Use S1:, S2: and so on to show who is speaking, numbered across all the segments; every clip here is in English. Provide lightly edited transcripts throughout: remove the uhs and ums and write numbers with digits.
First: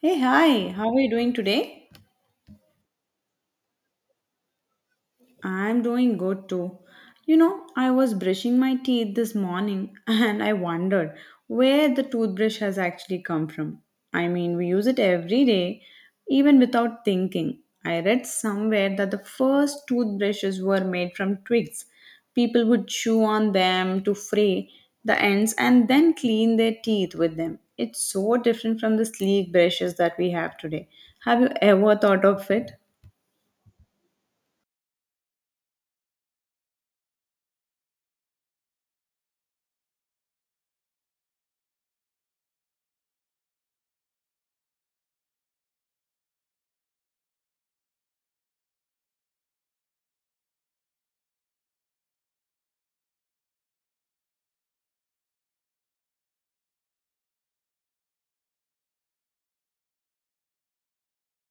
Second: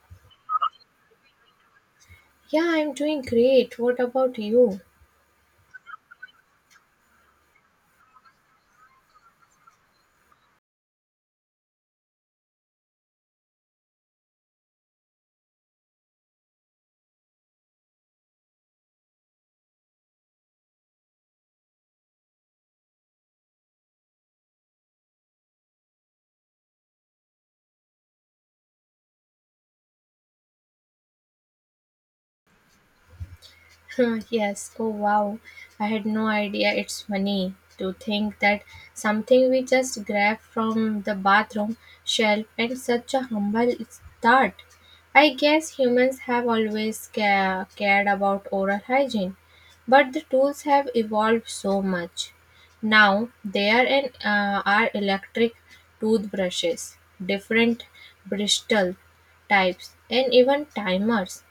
S1: Hey, hi, how are you doing today?
S2: Yeah, I'm doing great. What about you?
S1: I'm doing good too. You know, I was brushing my teeth this morning and I wondered where the toothbrush has actually come from. I mean, we use it every day, even without thinking. I read somewhere that the first toothbrushes were made from twigs. People would chew on them to fray the ends and then clean their teeth with them. It's so different from the sleek brushes that we have today. Have you ever thought of it?
S2: Yes. Oh wow. I had no idea. It's funny to think that something we just grab from the bathroom shelf and such a humble start. I guess humans have always cared about oral hygiene, but the tools have evolved so much. Now there and are electric toothbrushes, different bristle types, and even timers.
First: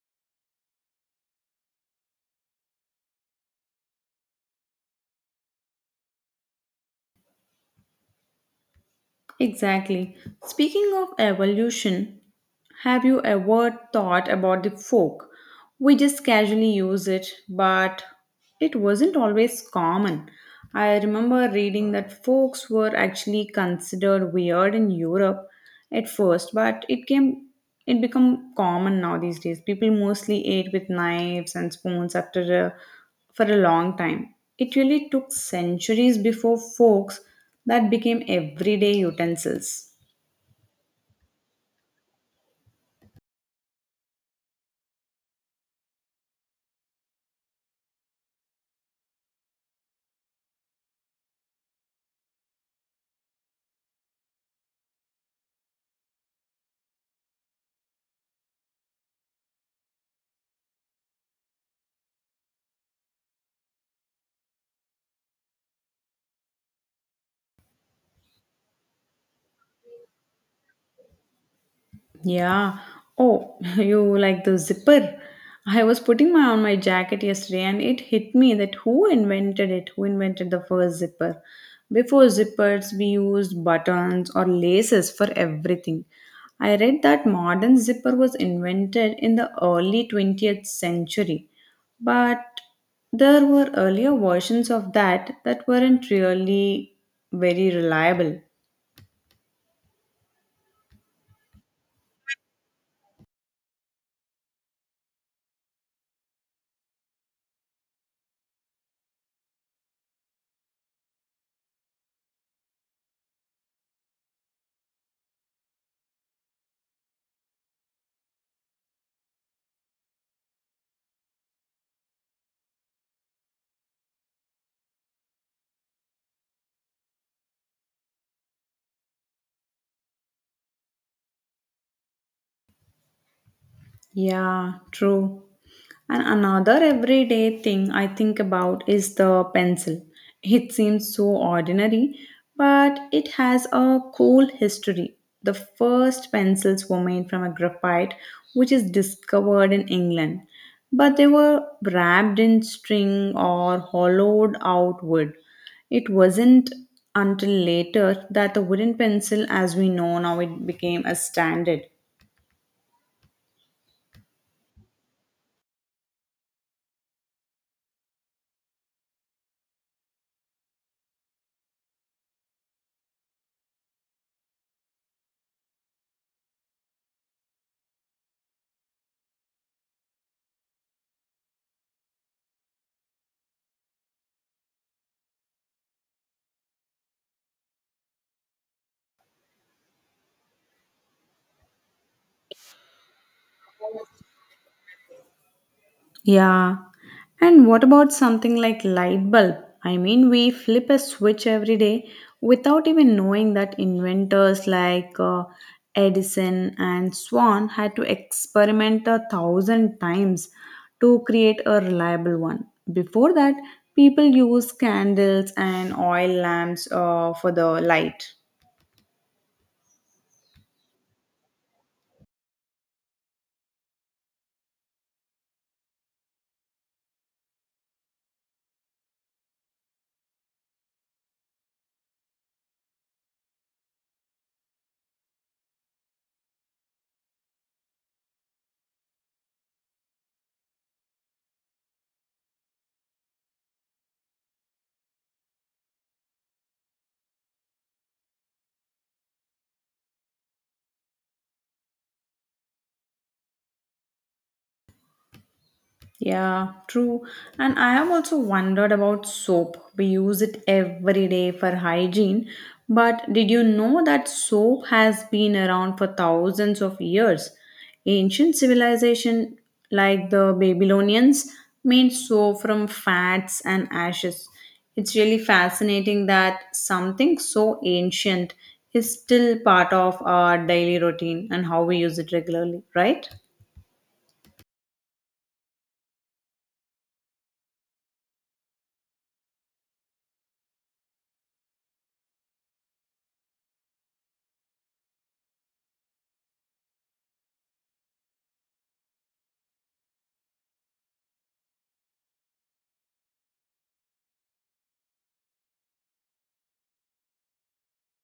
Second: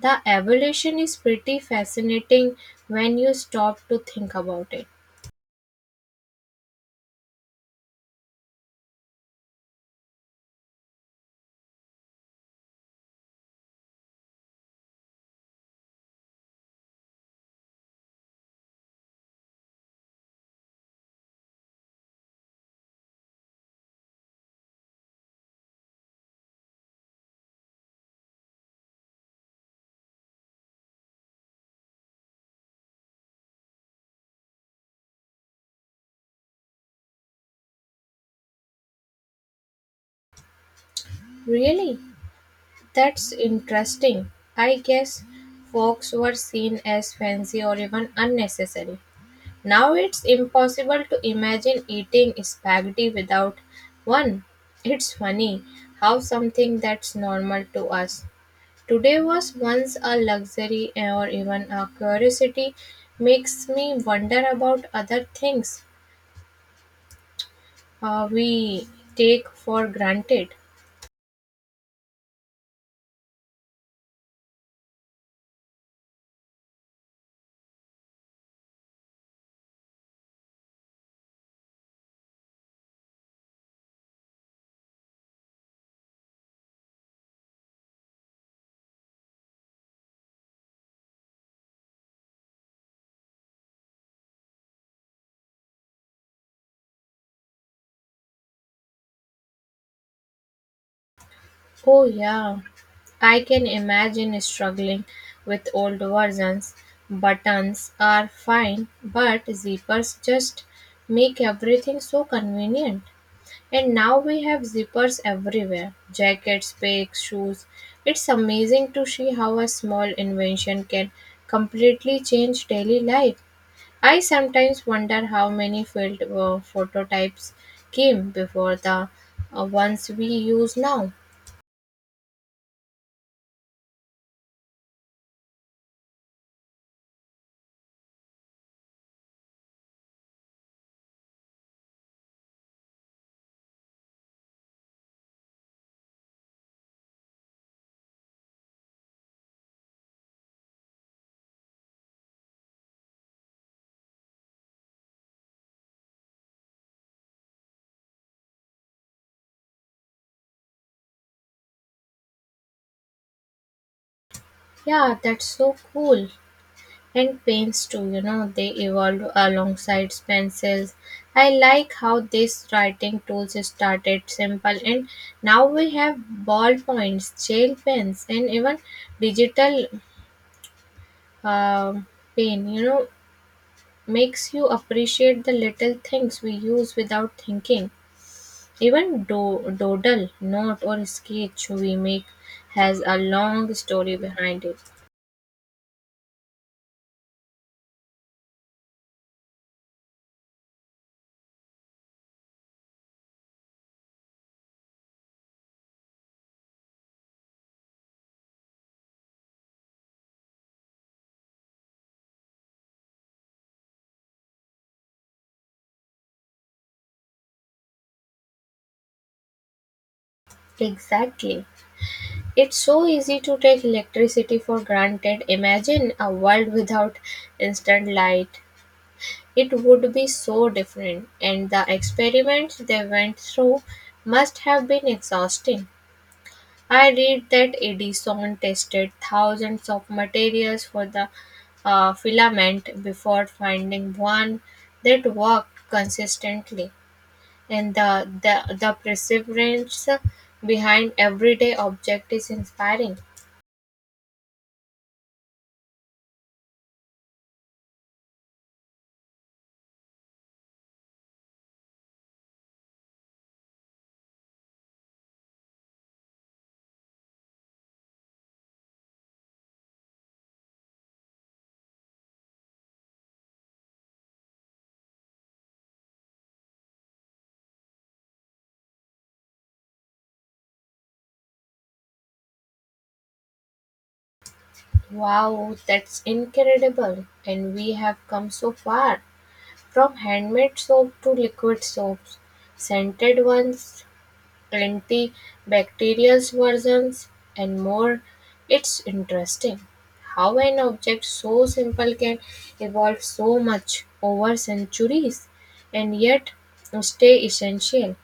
S2: The evolution is pretty fascinating when you stop to think about it.
S1: Exactly. Speaking of evolution, have you ever thought about the fork? We just casually use it, but it wasn't always common. I remember reading that forks were actually considered weird in Europe at first, but it become common now these days. People mostly ate with knives and spoons for a long time. It really took centuries before forks that became everyday utensils.
S2: Really? That's interesting. I guess folks were seen as fancy or even unnecessary. Now it's impossible to imagine eating spaghetti without one. It's funny how something that's normal to us today was once a luxury or even a curiosity makes me wonder about other things we take for granted.
S1: Yeah. Oh, you like the zipper? I was putting my on my jacket yesterday and it hit me that who invented it? Who invented the first zipper? Before zippers, we used buttons or laces for everything. I read that modern zipper was invented in the early 20th century, but there were earlier versions of that that weren't really very reliable.
S2: Oh, yeah, I can imagine struggling with old versions. Buttons are fine, but zippers just make everything so convenient. And now we have zippers everywhere jackets, bags, shoes. It's amazing to see how a small invention can completely change daily life. I sometimes wonder how many field prototypes came before the ones we use now.
S1: Yeah, true. And another everyday thing I think about is the pencil. It seems so ordinary, but it has a cool history. The first pencils were made from a graphite, which is discovered in England, but they were wrapped in string or hollowed out wood. It wasn't until later that the wooden pencil, as we know now, it became a standard.
S2: Yeah, that's so cool. And paints too, you know, they evolved alongside pencils. I like how these writing tools started simple and now we have ballpoints, gel pens, and even digital uh, pen, you know, makes you appreciate the little things we use without thinking. Even doodle, note, or sketch we make has a long story behind it.
S1: Yeah. And what about something like light bulb? I mean, we flip a switch every day without even knowing that inventors like Edison and Swan had to experiment a thousand times to create a reliable one. Before that, people used candles and oil lamps for the light.
S2: Exactly. It's so easy to take electricity for granted. Imagine a world without instant light. It would be so different, and the experiments they went through must have been exhausting. I read that Edison tested thousands of materials for the filament before finding one that worked consistently. And the perseverance behind everyday object is inspiring.
S1: Yeah, true. And I have also wondered about soap. We use it every day for hygiene. But did you know that soap has been around for thousands of years? Ancient civilization like the Babylonians made soap from fats and ashes. It's really fascinating that something so ancient is still part of our daily routine and how we use it regularly, right?
S2: Wow, that's incredible! And we have come so far from handmade soap to liquid soaps, scented ones, Twenty bacterial versions, and more. It's interesting how an object so simple can evolve so much over centuries and yet stay essential.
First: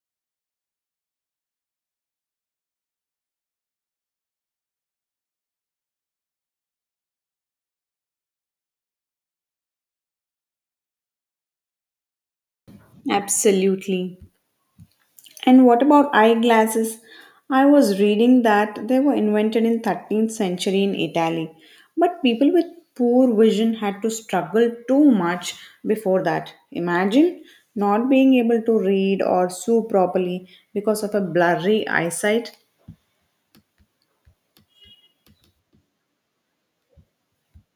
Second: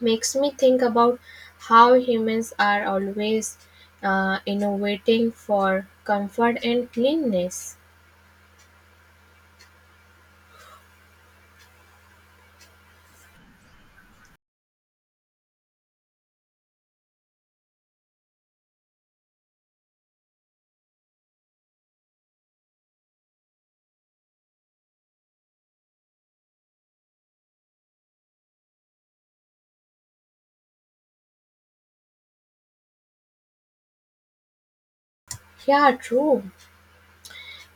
S2: Makes me think about how humans are always innovating for comfort and cleanness.
S1: Absolutely. And what about eyeglasses? I was reading that they were invented in 13th century in Italy, but people with poor vision had to struggle too much before that. Imagine not being able to read or sew properly because of a blurry eyesight.
S2: Yeah, true.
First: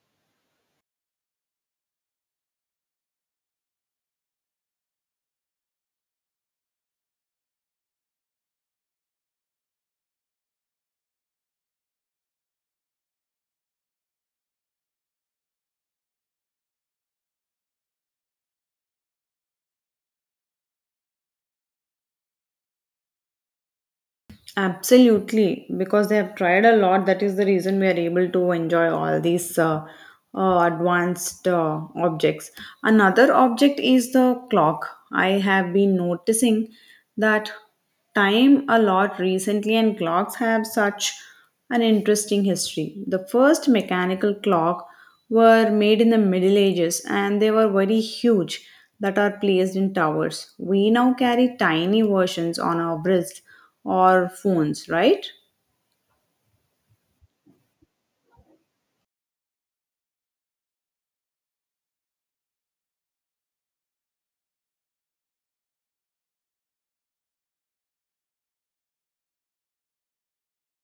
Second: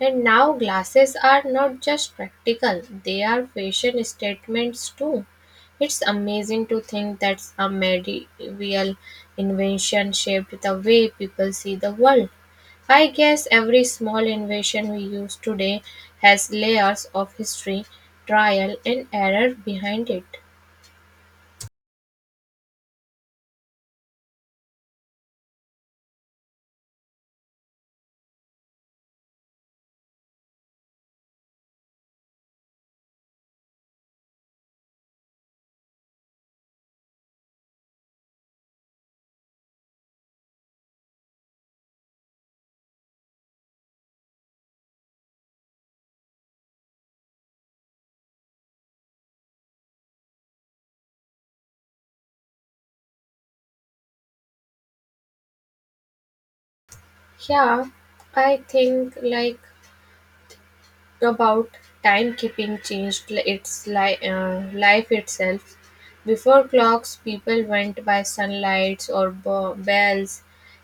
S2: And now glasses are not just practical, they are fashion statements too. It's amazing to think that a medieval invention shaped the way people see the world. I guess every small invention we use today has layers of history, trial, and error behind it.
S1: Absolutely, because they have tried a lot. That is the reason we are able to enjoy all these advanced objects. Another object is the clock. I have been noticing that time a lot recently, and clocks have such an interesting history. The first mechanical clock were made in the Middle Ages, and they were very huge that are placed in towers. We now carry tiny versions on our wrists or phones, right?
S2: Yeah, I think like about timekeeping changed life itself. Before clocks, people went by sunlights or bells.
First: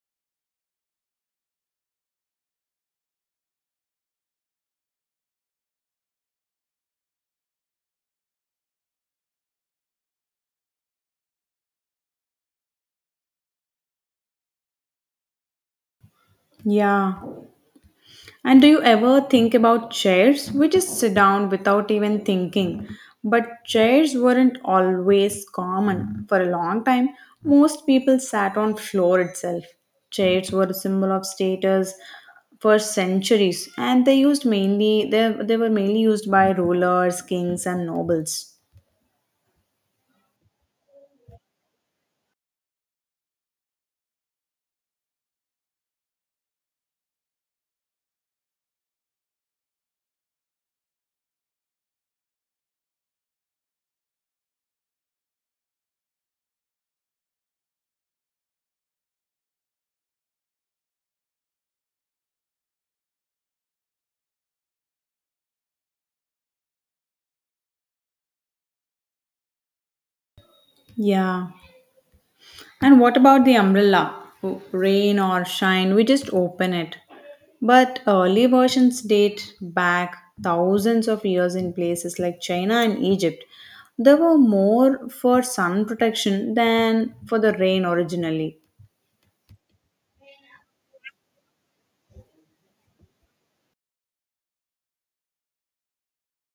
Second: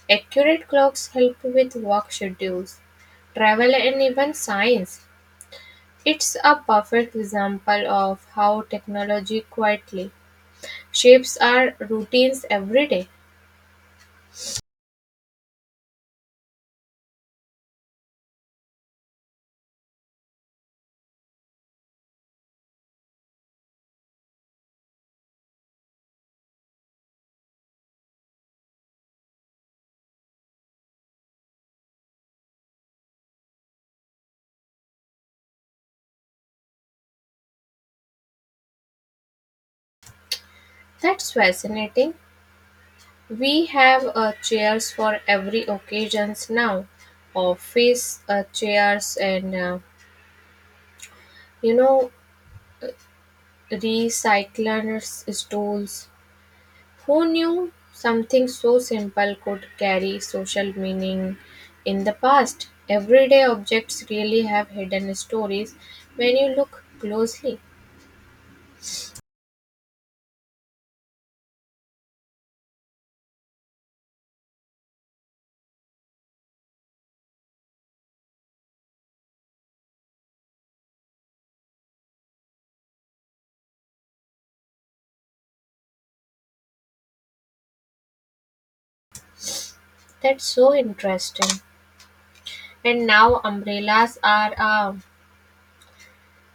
S2: Accurate clocks help with work schedules, travel, and even science. It's a perfect example of how technology quietly shapes our routines every day.
S1: Yeah. And do you ever think about chairs? We just sit down without even thinking. But chairs weren't always common. For a long time, most people sat on floor itself. Chairs were a symbol of status for centuries and they used mainly they were mainly used by rulers, kings and nobles.
S2: That's fascinating. We have chairs for every occasions now, office chairs and you know recyclers stools. Who knew something so simple could carry social meaning in the past? Everyday objects really have hidden stories when you look closely.
S1: Yeah. And what about the umbrella? Rain or shine, we just open it. But early versions date back thousands of years in places like China and Egypt. They were more for sun protection than for the rain originally.
S2: That's so interesting. And now umbrellas are a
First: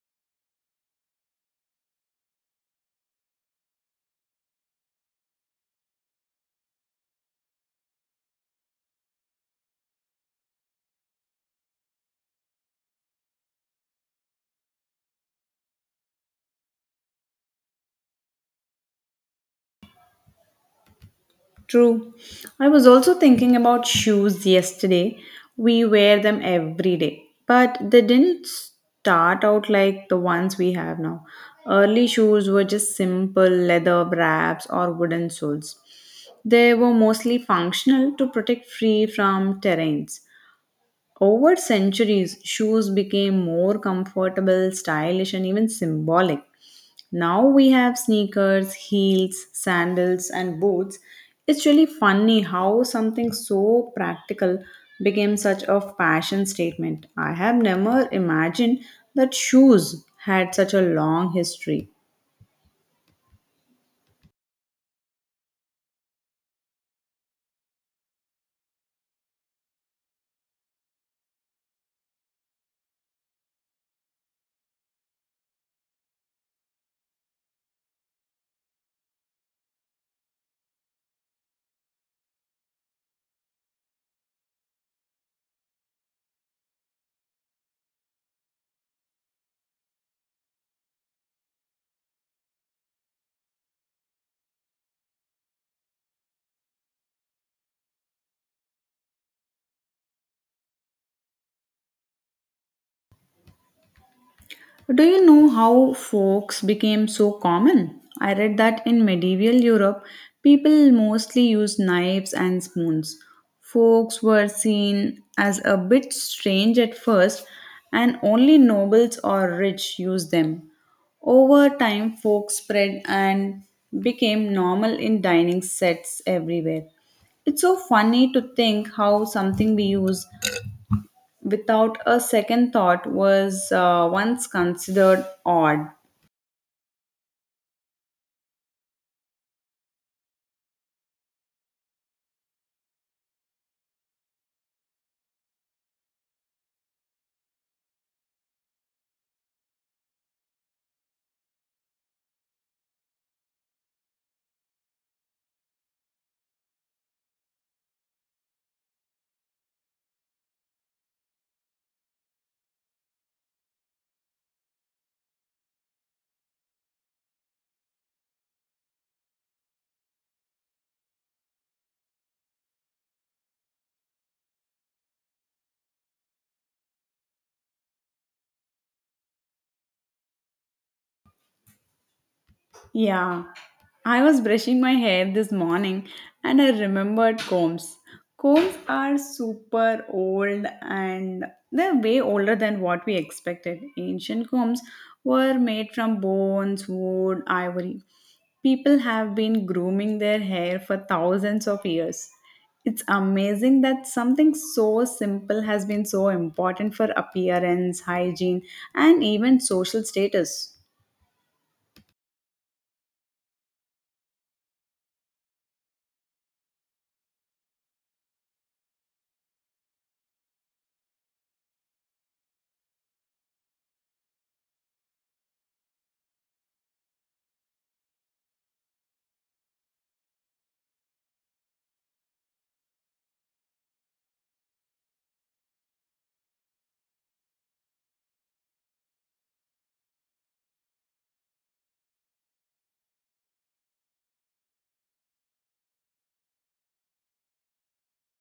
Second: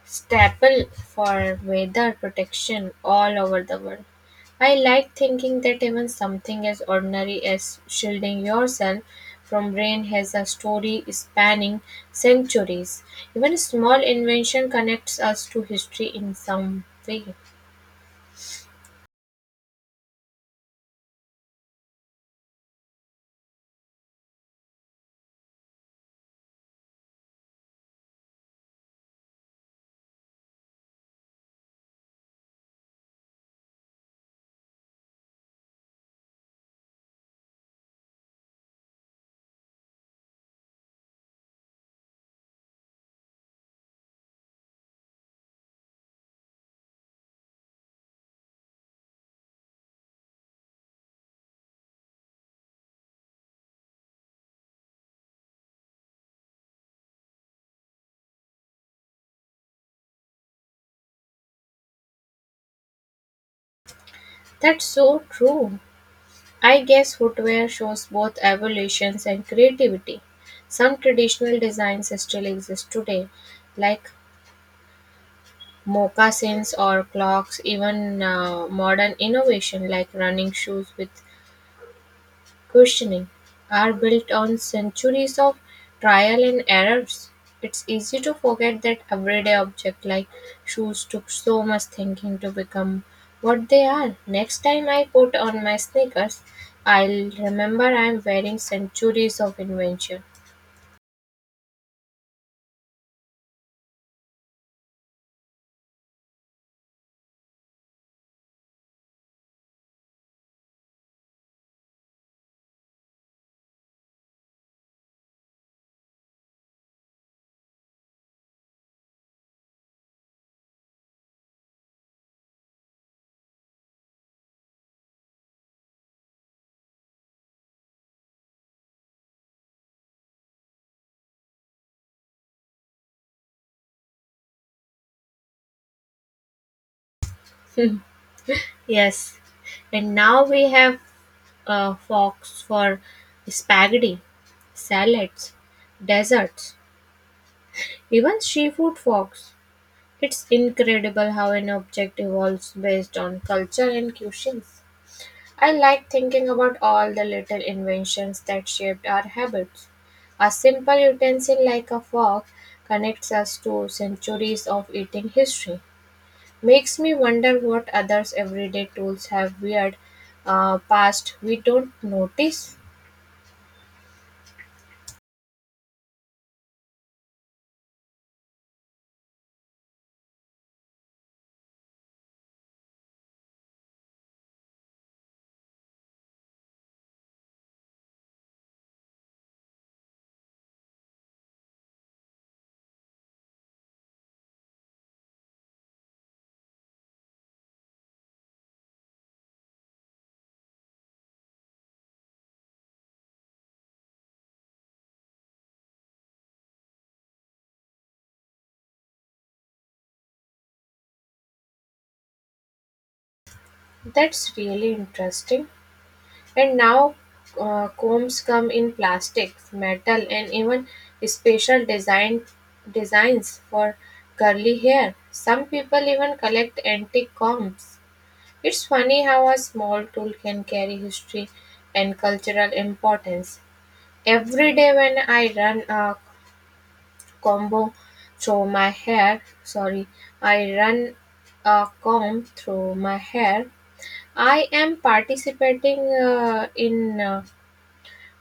S2: staple for weather protection all over the world. I like thinking that even something as ordinary as shielding yourself from rain has a story spanning centuries. Even a small invention connects us to history in some way.
S1: True. I was also thinking about shoes yesterday. We wear them every day, but they didn't start out like the ones we have now. Early shoes were just simple leather wraps or wooden soles. They were mostly functional to protect free from terrains. Over centuries, shoes became more comfortable, stylish, and even symbolic. Now we have sneakers, heels, sandals, and boots. It's really funny how something so practical became such a fashion statement. I have never imagined that shoes had such a long history.
S2: That's so true. I guess footwear shows both evolutions and creativity. Some traditional designs still exist today, like moccasins or clocks, even modern innovation like running shoes with cushioning are built on centuries of trial and errors. It's easy to forget that everyday objects like shoes took so much thinking to become what they are. Next time I put on my sneakers, I'll remember I'm wearing centuries of invention.
S1: Do you know how forks became so common? I read that in medieval Europe, people mostly used knives and spoons. Forks were seen as a bit strange at first, and only nobles or rich used them. Over time, forks spread and became normal in dining sets everywhere. It's so funny to think how something we use without a second thought was once considered odd.
S2: Yes, and now we have forks for spaghetti salads, desserts, even seafood forks. It's incredible how an object evolves based on culture and cuisines. I like thinking about all the little inventions that shaped our habits. A simple utensil like a fork connects us to centuries of eating history. Makes me wonder what others' everyday tools have weird past we don't notice.
S1: Yeah, I was brushing my hair this morning and I remembered combs. Combs are super old and they're way older than what we expected. Ancient combs were made from bones, wood, ivory. People have been grooming their hair for thousands of years. It's amazing that something so simple has been so important for appearance, hygiene, and even social status.
S2: That's really interesting. And now combs come in plastic, metal, and even special designs for curly hair. Some people even collect antique combs. It's funny how a small tool can carry history and cultural importance. Every day when I run a combo through my hair, sorry, I run a comb through my hair, I am participating in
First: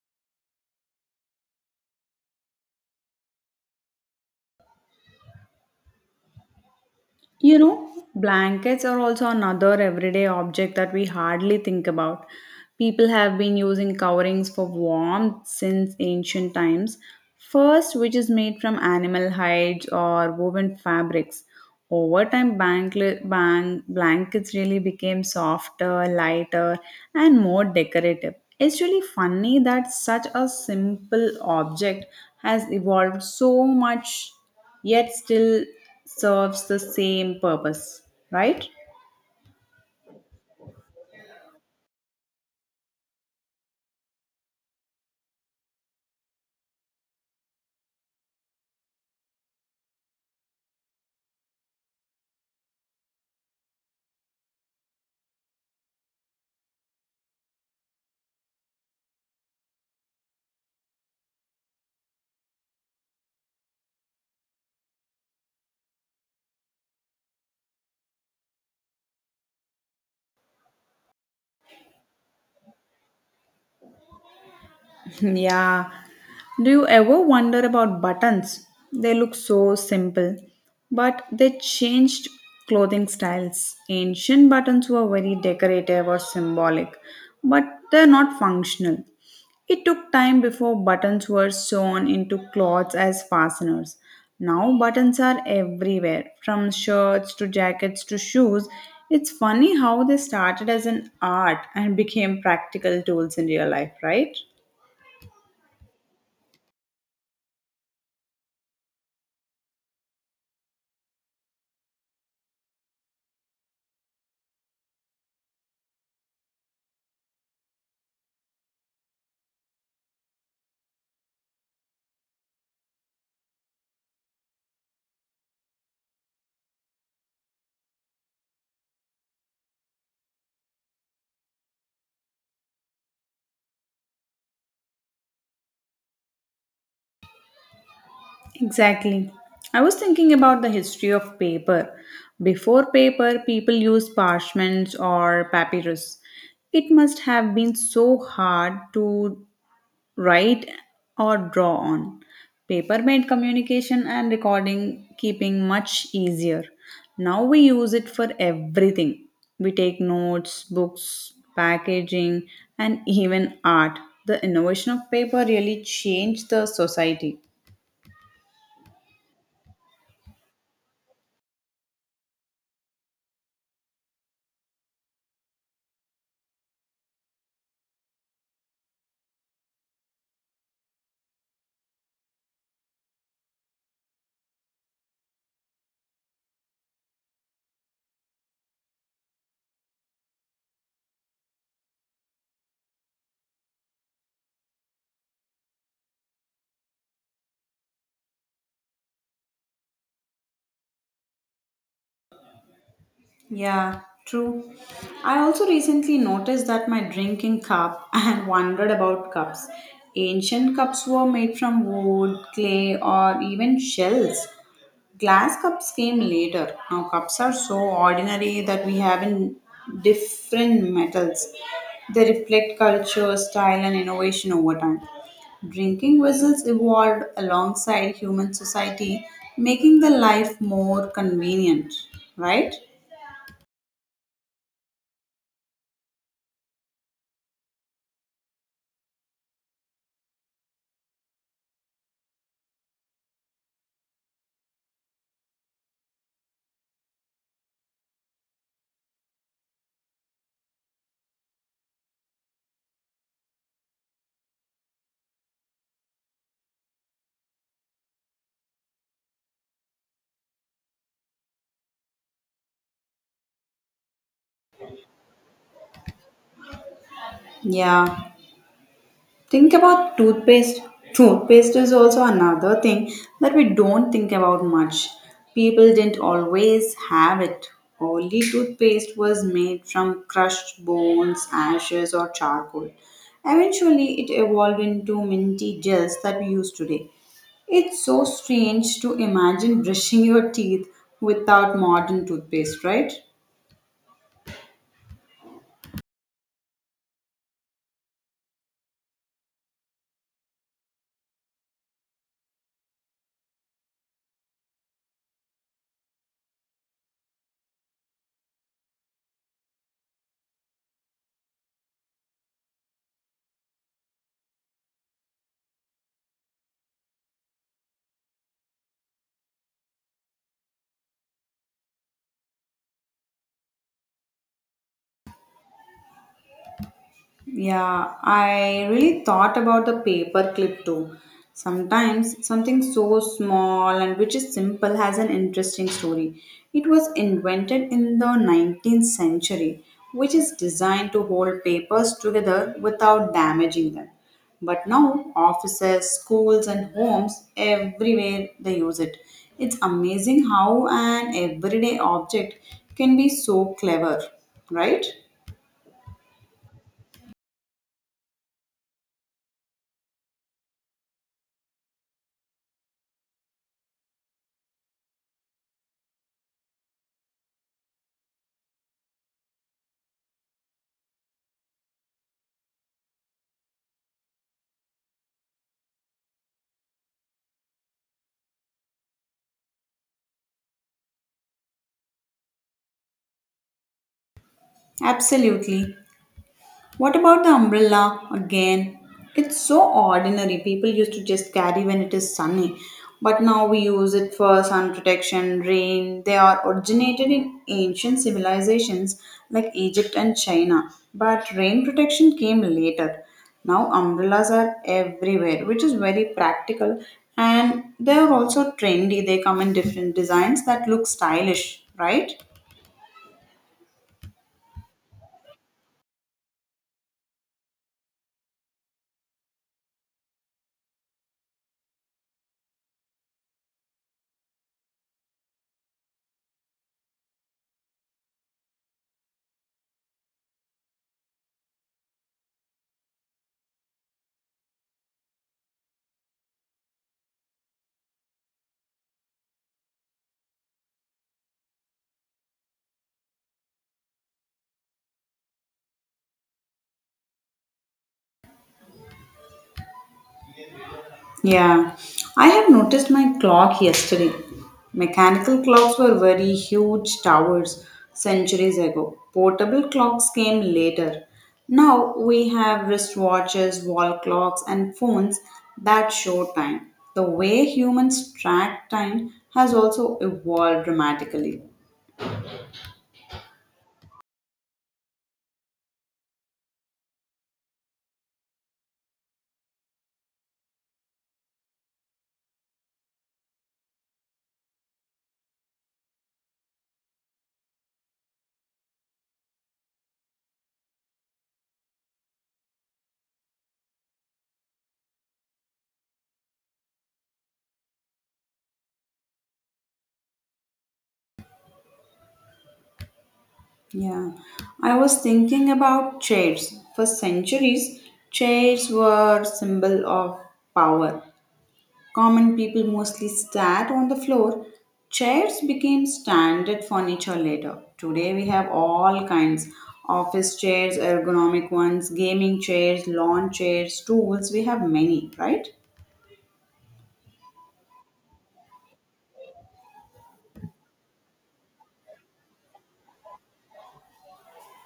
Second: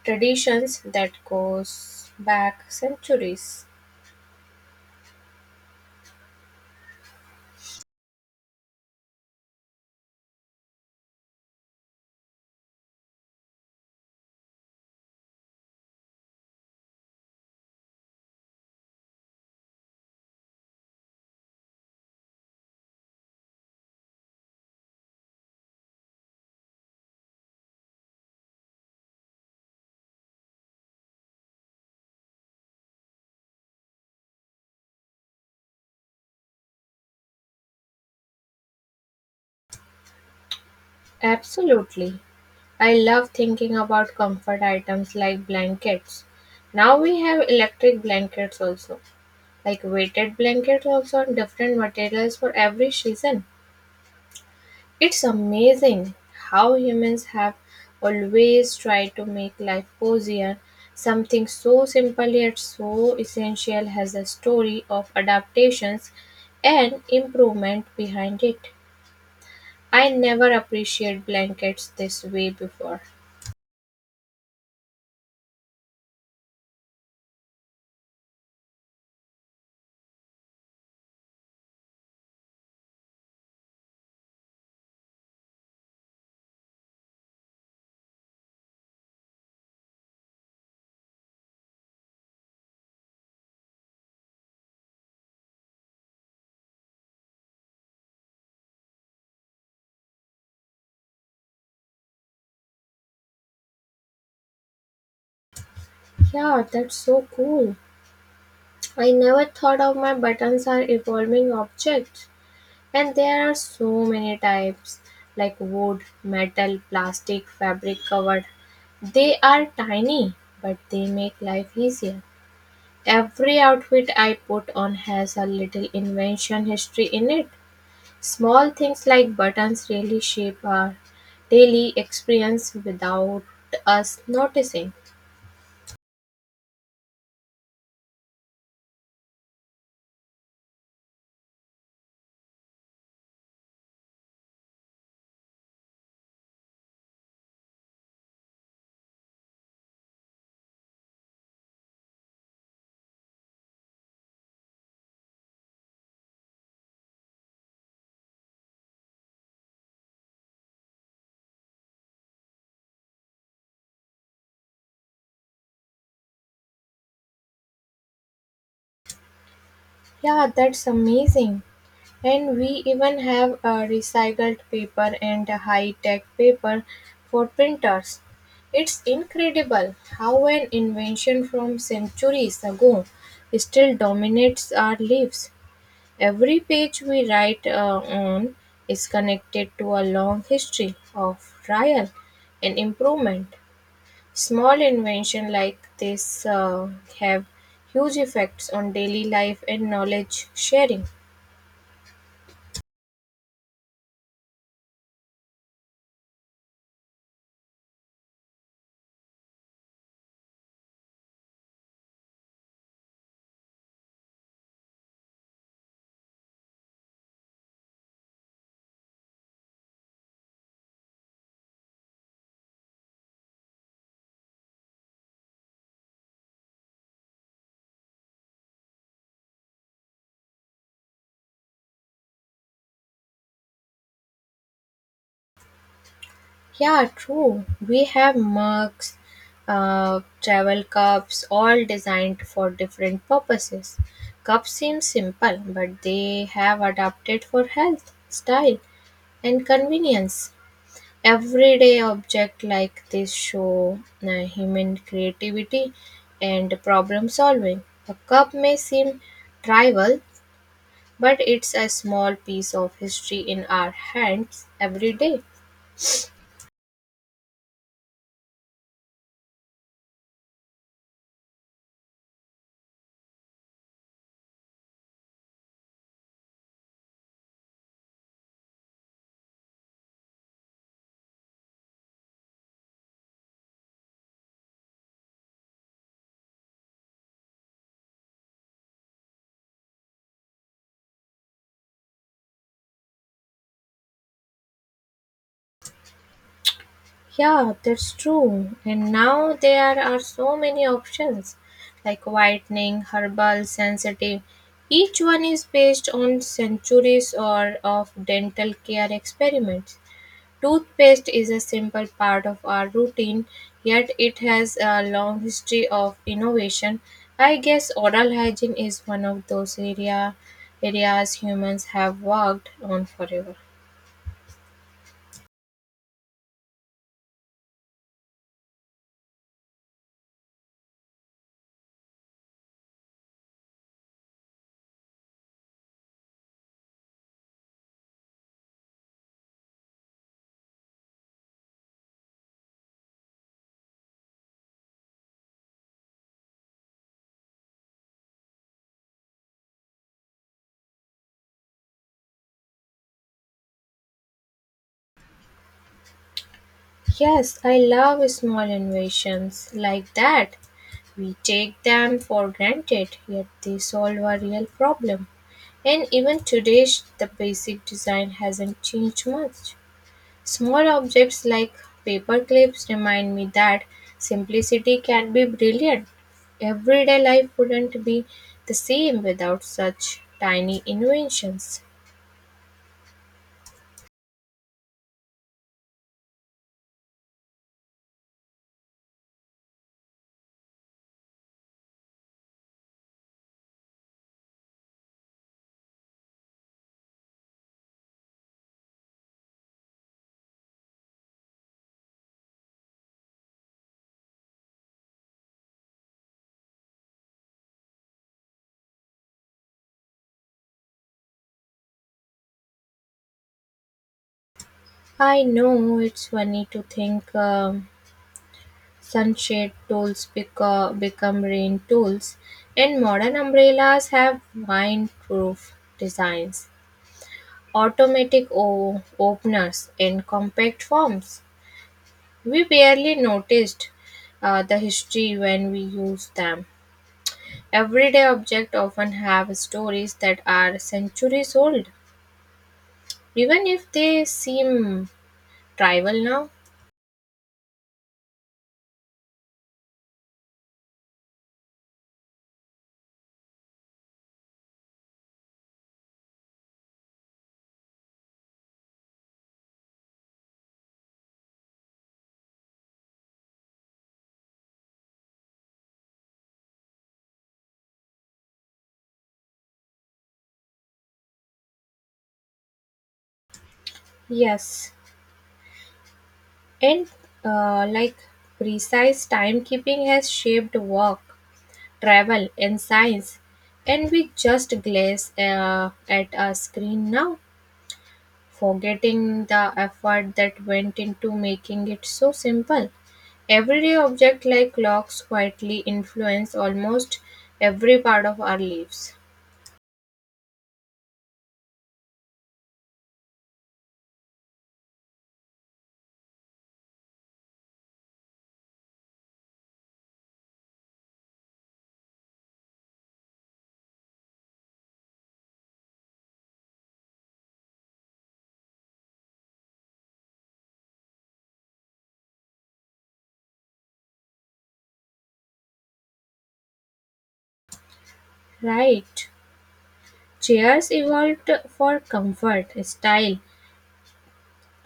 S2: Traditions that goes back centuries.
S1: You know, blankets are also another everyday object that we hardly think about. People have been using coverings for warmth since ancient times. First, which is made from animal hides or woven fabrics. Over time, blankets really became softer, lighter, and more decorative. It's really funny that such a simple object has evolved so much, yet still serves the same purpose, right?
S2: Absolutely. I love thinking about comfort items like blankets. Now we have electric blankets also, like weighted blankets also and different materials for every season. It's amazing how humans have always tried to make life cozier. Something so simple yet so essential has a story of adaptations and improvement behind it. I never appreciate blankets this way before.
S1: Yeah. Do you ever wonder about buttons? They look so simple, but they changed clothing styles. Ancient buttons were very decorative or symbolic, but they're not functional. It took time before buttons were sewn into cloths as fasteners. Now buttons are everywhere, from shirts to jackets to shoes. It's funny how they started as an art and became practical tools in real life, right?
S2: Yeah, that's so cool. I never thought of my buttons are evolving objects. And there are so many types like wood, metal, plastic, fabric covered. They are tiny, but they make life easier. Every outfit I put on has a little invention history in it. Small things like buttons really shape our daily experience without us noticing.
S1: Exactly. I was thinking about the history of paper. Before paper, people used parchments or papyrus. It must have been so hard to write or draw on. Paper made communication and recording keeping much easier. Now we use it for everything. We take notes, books, packaging, and even art. The innovation of paper really changed the society.
S2: Yeah, that's amazing. And we even have recycled paper and high tech paper for printers. It's incredible how an invention from centuries ago still dominates our lives. Every page we write on is connected to a long history of trial and improvement. Small invention like this have huge effects on daily life and knowledge sharing.
S1: Yeah, true. I also recently noticed that my drinking cup and wondered about cups. Ancient cups were made from wood, clay, or even shells. Glass cups came later. Now, cups are so ordinary that we have in different metals. They reflect culture, style, and innovation over time. Drinking vessels evolved alongside human society, making the life more convenient, right?
S2: Yeah, true. We have mugs, travel cups, all designed for different purposes. Cups seem simple, but they have adapted for health, style, and convenience. Everyday object like this show human creativity and problem solving. A cup may seem trivial, but it's a small piece of history in our hands every day.
S1: Yeah. Think about toothpaste. Toothpaste is also another thing that we don't think about much. People didn't always have it. Only toothpaste was made from crushed bones, ashes, or charcoal. Eventually, it evolved into minty gels that we use today. It's so strange to imagine brushing your teeth without modern toothpaste, right?
S2: Yeah, that's true. And now there are so many options like whitening, herbal, sensitive. Each one is based on centuries or of dental care experiments. Toothpaste is a simple part of our routine, yet it has a long history of innovation. I guess oral hygiene is one of those areas humans have worked on forever.
S1: Yeah, I really thought about the paperclip too. Sometimes something so small and which is simple has an interesting story. It was invented in the 19th century, which is designed to hold papers together without damaging them. But now, offices, schools, and homes, everywhere they use it. It's amazing how an everyday object can be so clever, right?
S2: Yes, I love small innovations like that. We take them for granted, yet they solve a real problem. And even today, the basic design hasn't changed much. Small objects like paper clips remind me that simplicity can be brilliant. Everyday life wouldn't be the same without such tiny inventions.
S1: Absolutely. What about the umbrella again? It's so ordinary. People used to just carry when it is sunny, but now we use it for sun protection, rain. They are originated in ancient civilizations like Egypt and China, but rain protection came later. Now umbrellas are everywhere, which is very practical and they are also trendy. They come in different designs that look stylish, right?
S2: I know it's funny to think sunshade tools become rain tools, and modern umbrellas have windproof designs, automatic openers, and compact forms. We barely noticed the history when we used them. Everyday objects often have stories that are centuries old, even if they seem trivial now.
S1: Yeah, I have noticed my clock yesterday. Mechanical clocks were very huge towers centuries ago. Portable clocks came later. Now we have wristwatches, wall clocks, and phones that show time. The way humans track time has also evolved dramatically.
S2: Yes, and like precise timekeeping has shaped work, travel, and science, and we just glaze at a screen now, forgetting the effort that went into making it so simple. Everyday objects like clocks quietly influence almost every part of our lives.
S1: Yeah, I was thinking about chairs. For centuries, chairs were symbol of power. Common people mostly sat on the floor. Chairs became standard furniture later. Today we have all kinds office chairs, ergonomic ones, gaming chairs, lawn chairs, stools. We have many, right?
S2: Right. Chairs evolved for comfort, style.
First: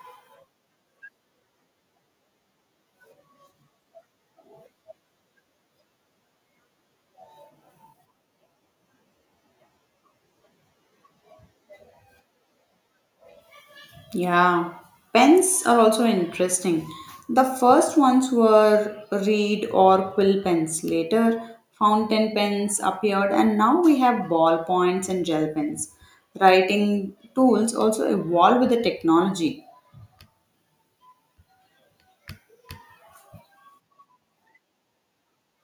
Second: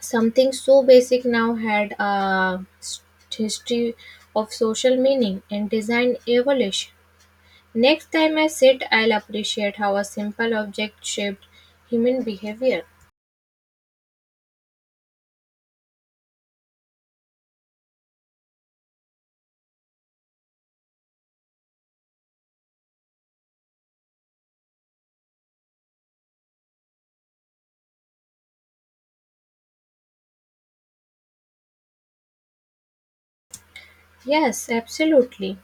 S2: Something so basic now had a history of social meaning and design evolution. Next time I sit, I'll appreciate how a simple object shaped human behavior.
S1: Yeah, pens are also interesting. The first ones were reed or quill pens. Later, fountain pens appeared, and now we have ballpoints and gel pens. Writing tools also evolve with the technology.
S2: Yes, absolutely.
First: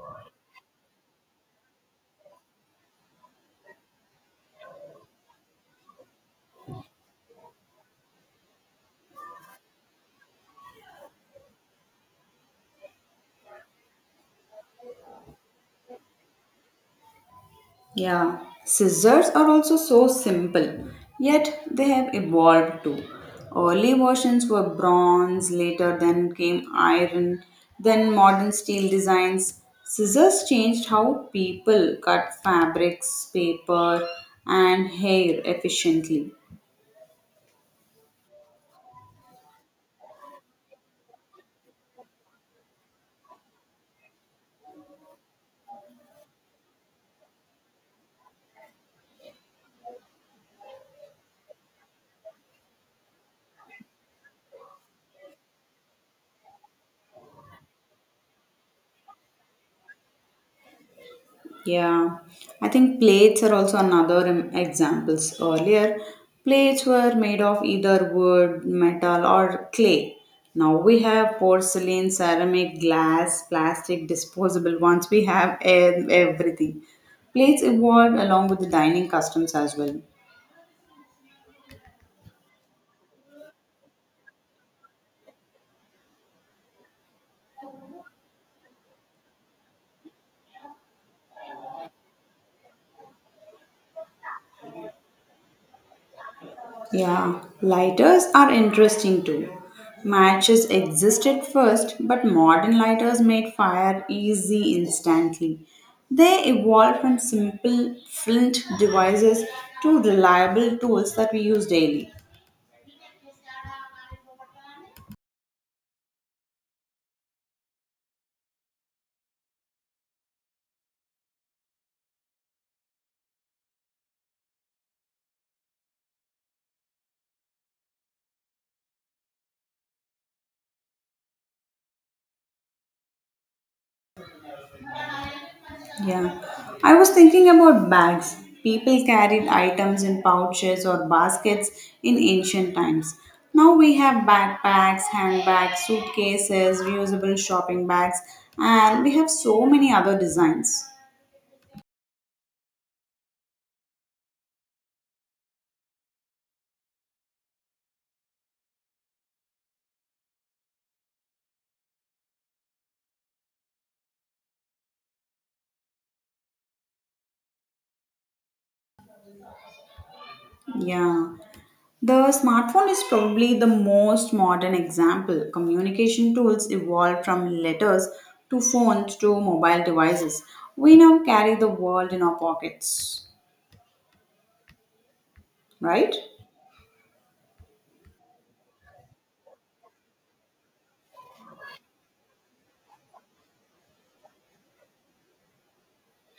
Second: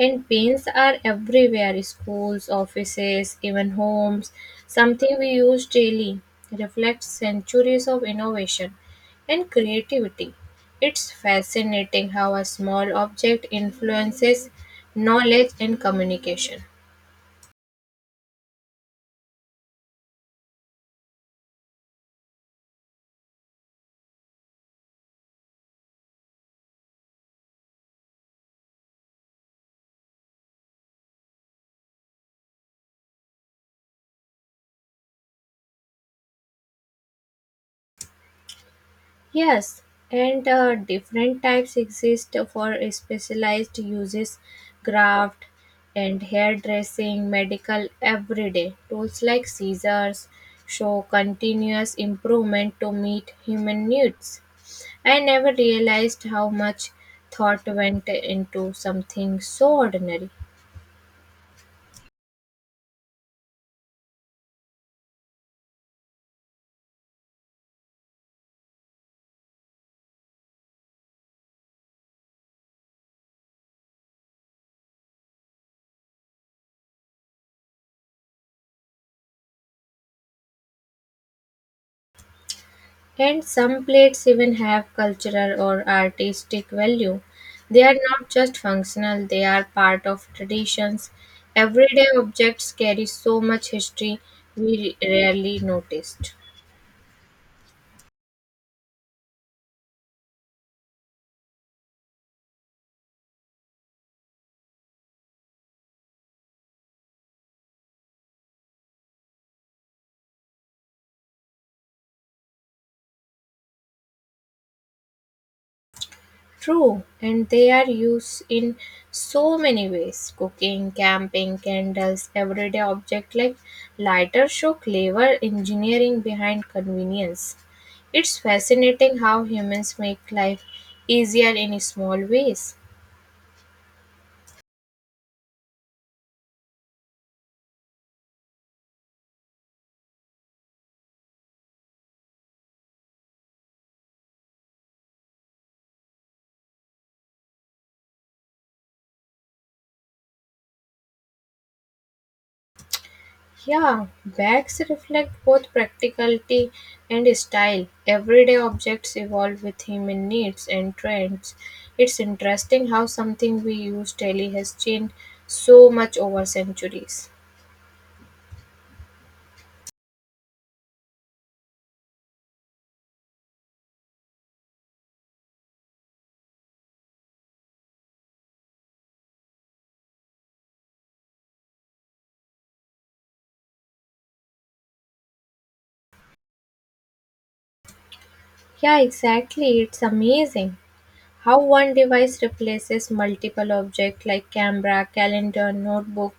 S2: And pins are everywhere schools, offices, even homes. Something we use daily reflects centuries of innovation and creativity. It's fascinating how a small object influences knowledge and communication.
S1: Yeah, scissors are also so simple, yet they have evolved too. Early versions were bronze, later then came iron, then modern steel designs. Scissors changed how people cut fabrics, paper, and hair efficiently.
S2: Yes, and different types exist for specialized uses, craft and hairdressing, medical, everyday. Tools like scissors show continuous improvement to meet human needs. I never realized how much thought went into something so ordinary.
S1: Yeah, I think plates are also another examples. Earlier, plates were made of either wood, metal, or clay. Now we have porcelain, ceramic, glass, plastic, disposable ones. We have everything. Plates evolved along with the dining customs as well.
S2: And some plates even have cultural or artistic value. They are not just functional, they are part of traditions. Everyday objects carry so much history we rarely noticed.
S1: Yeah, lighters are interesting too. Matches existed first, but modern lighters made fire easy instantly. They evolved from simple flint devices to reliable tools that we use daily.
S2: True, and they are used in so many ways cooking, camping, candles, everyday objects like lighter show clever engineering behind convenience. It's fascinating how humans make life easier in small ways.
S1: Yeah, I was thinking about bags. People carried items in pouches or baskets in ancient times. Now we have backpacks, handbags, suitcases, reusable shopping bags, and we have so many other designs.
S2: Yeah, bags reflect both practicality and style. Everyday objects evolve with human needs and trends. It's interesting how something we use daily has changed so much over centuries.
S1: Yeah, the smartphone is probably the most modern example. Communication tools evolved from letters to phones to mobile devices. We now carry the world in our pockets, right?
S2: Yeah, exactly. It's amazing how one device replaces multiple objects like camera, calendar, notebook,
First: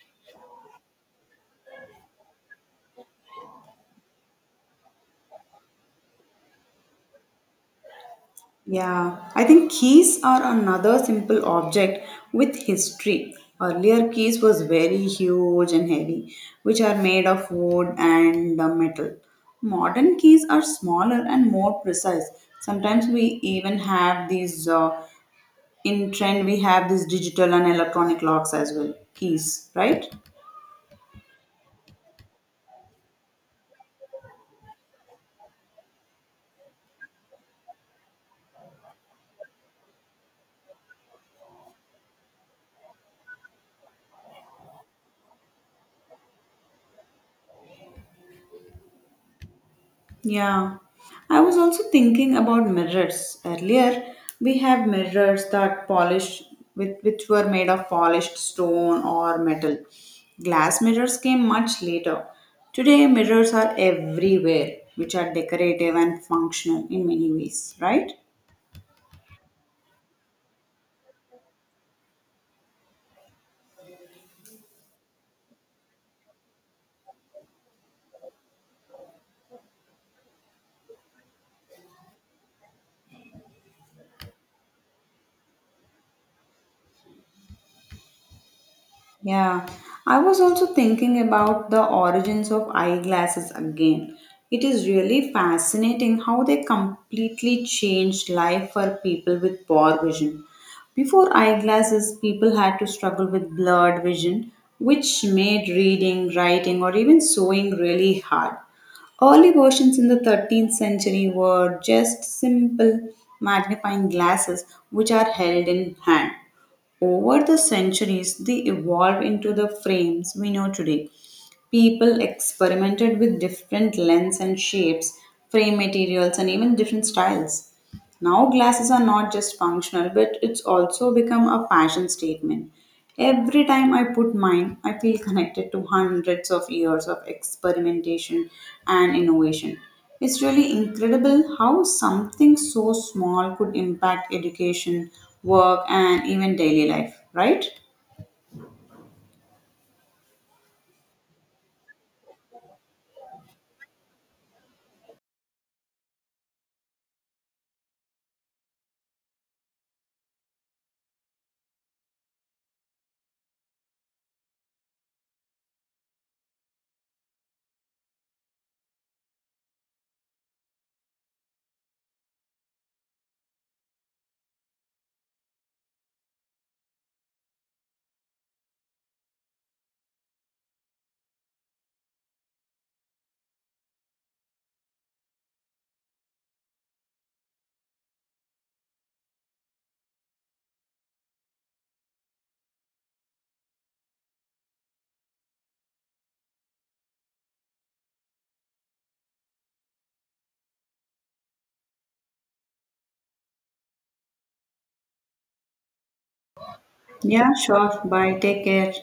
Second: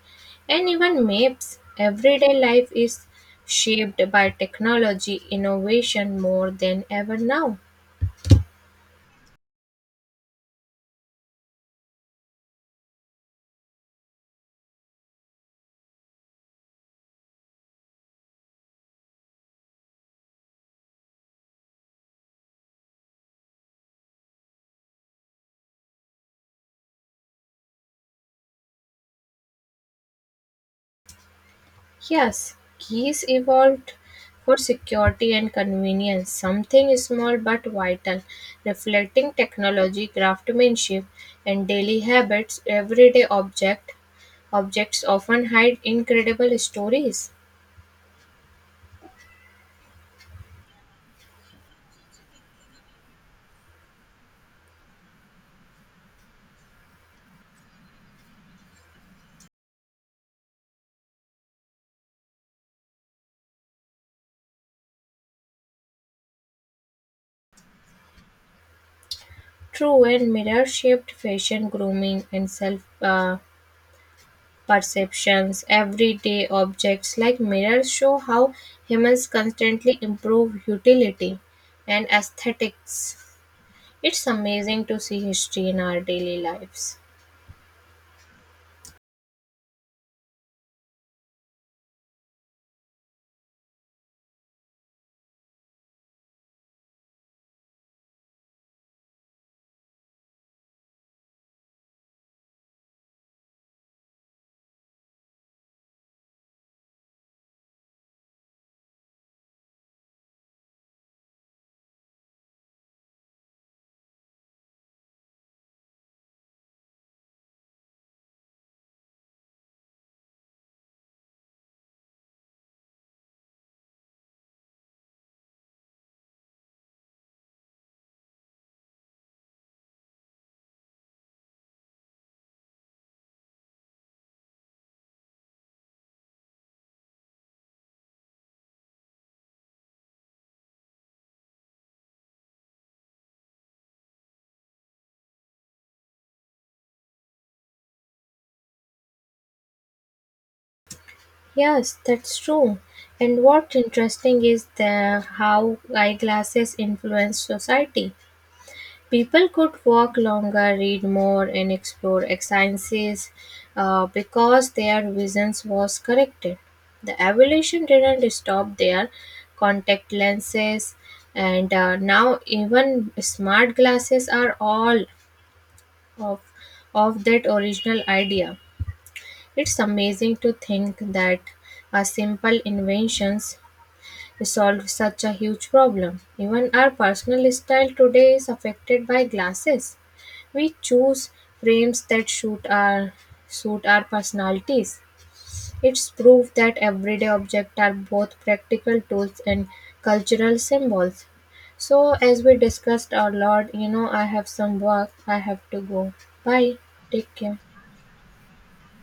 S2: and even maps. Everyday life is shaped by technology innovation more than ever now.
S1: Yeah, I think keys are another simple object with history. Earlier keys was very huge and heavy, which are made of wood and metal. Modern keys are smaller and more precise. Sometimes we even have these in trend. We have these digital and electronic locks as well. Keys, right?
S2: Yes, keys evolved for security and convenience, something small but vital, reflecting technology, craftsmanship, and daily habits. Everyday objects often hide incredible stories.
S1: Yeah, I was also thinking about mirrors. Earlier, we have mirrors that polished with which were made of polished stone or metal. Glass mirrors came much later. Today, mirrors are everywhere, which are decorative and functional in many ways, right?
S2: True and mirror-shaped fashion, grooming, and self perceptions. Everyday objects like mirrors show how humans constantly improve utility and aesthetics. It's amazing to see history in our daily lives.
S1: Yeah, I was also thinking about the origins of eyeglasses again. It is really fascinating how they completely changed life for people with poor vision. Before eyeglasses, people had to struggle with blurred vision, which made reading, writing, or even sewing really hard. Early versions in the 13th century were just simple magnifying glasses which are held in hand. Over the centuries, they evolved into the frames we know today. People experimented with different lengths and shapes, frame materials, and even different styles. Now, glasses are not just functional, but it's also become a fashion statement. Every time I put mine, I feel connected to hundreds of years of experimentation and innovation. It's really incredible how something so small could impact education, work, and even daily life, right?
S2: Yes, that's true. And what's interesting is the how eyeglasses influence society. People could walk longer, read more, and explore sciences because their visions was corrected. The evolution didn't stop there. Contact lenses, and now even smart glasses are all of of that original idea. It's amazing to think that a simple inventions solve such a huge problem. Even our personal style today is affected by glasses. We choose frames that suit our personalities. It's proof that everyday objects are both practical tools and cultural symbols. So as we discussed a lot, you know, I have some work. I have to go. Bye. Take
S1: Yeah,
S2: care.
S1: sure. Bye. Take care.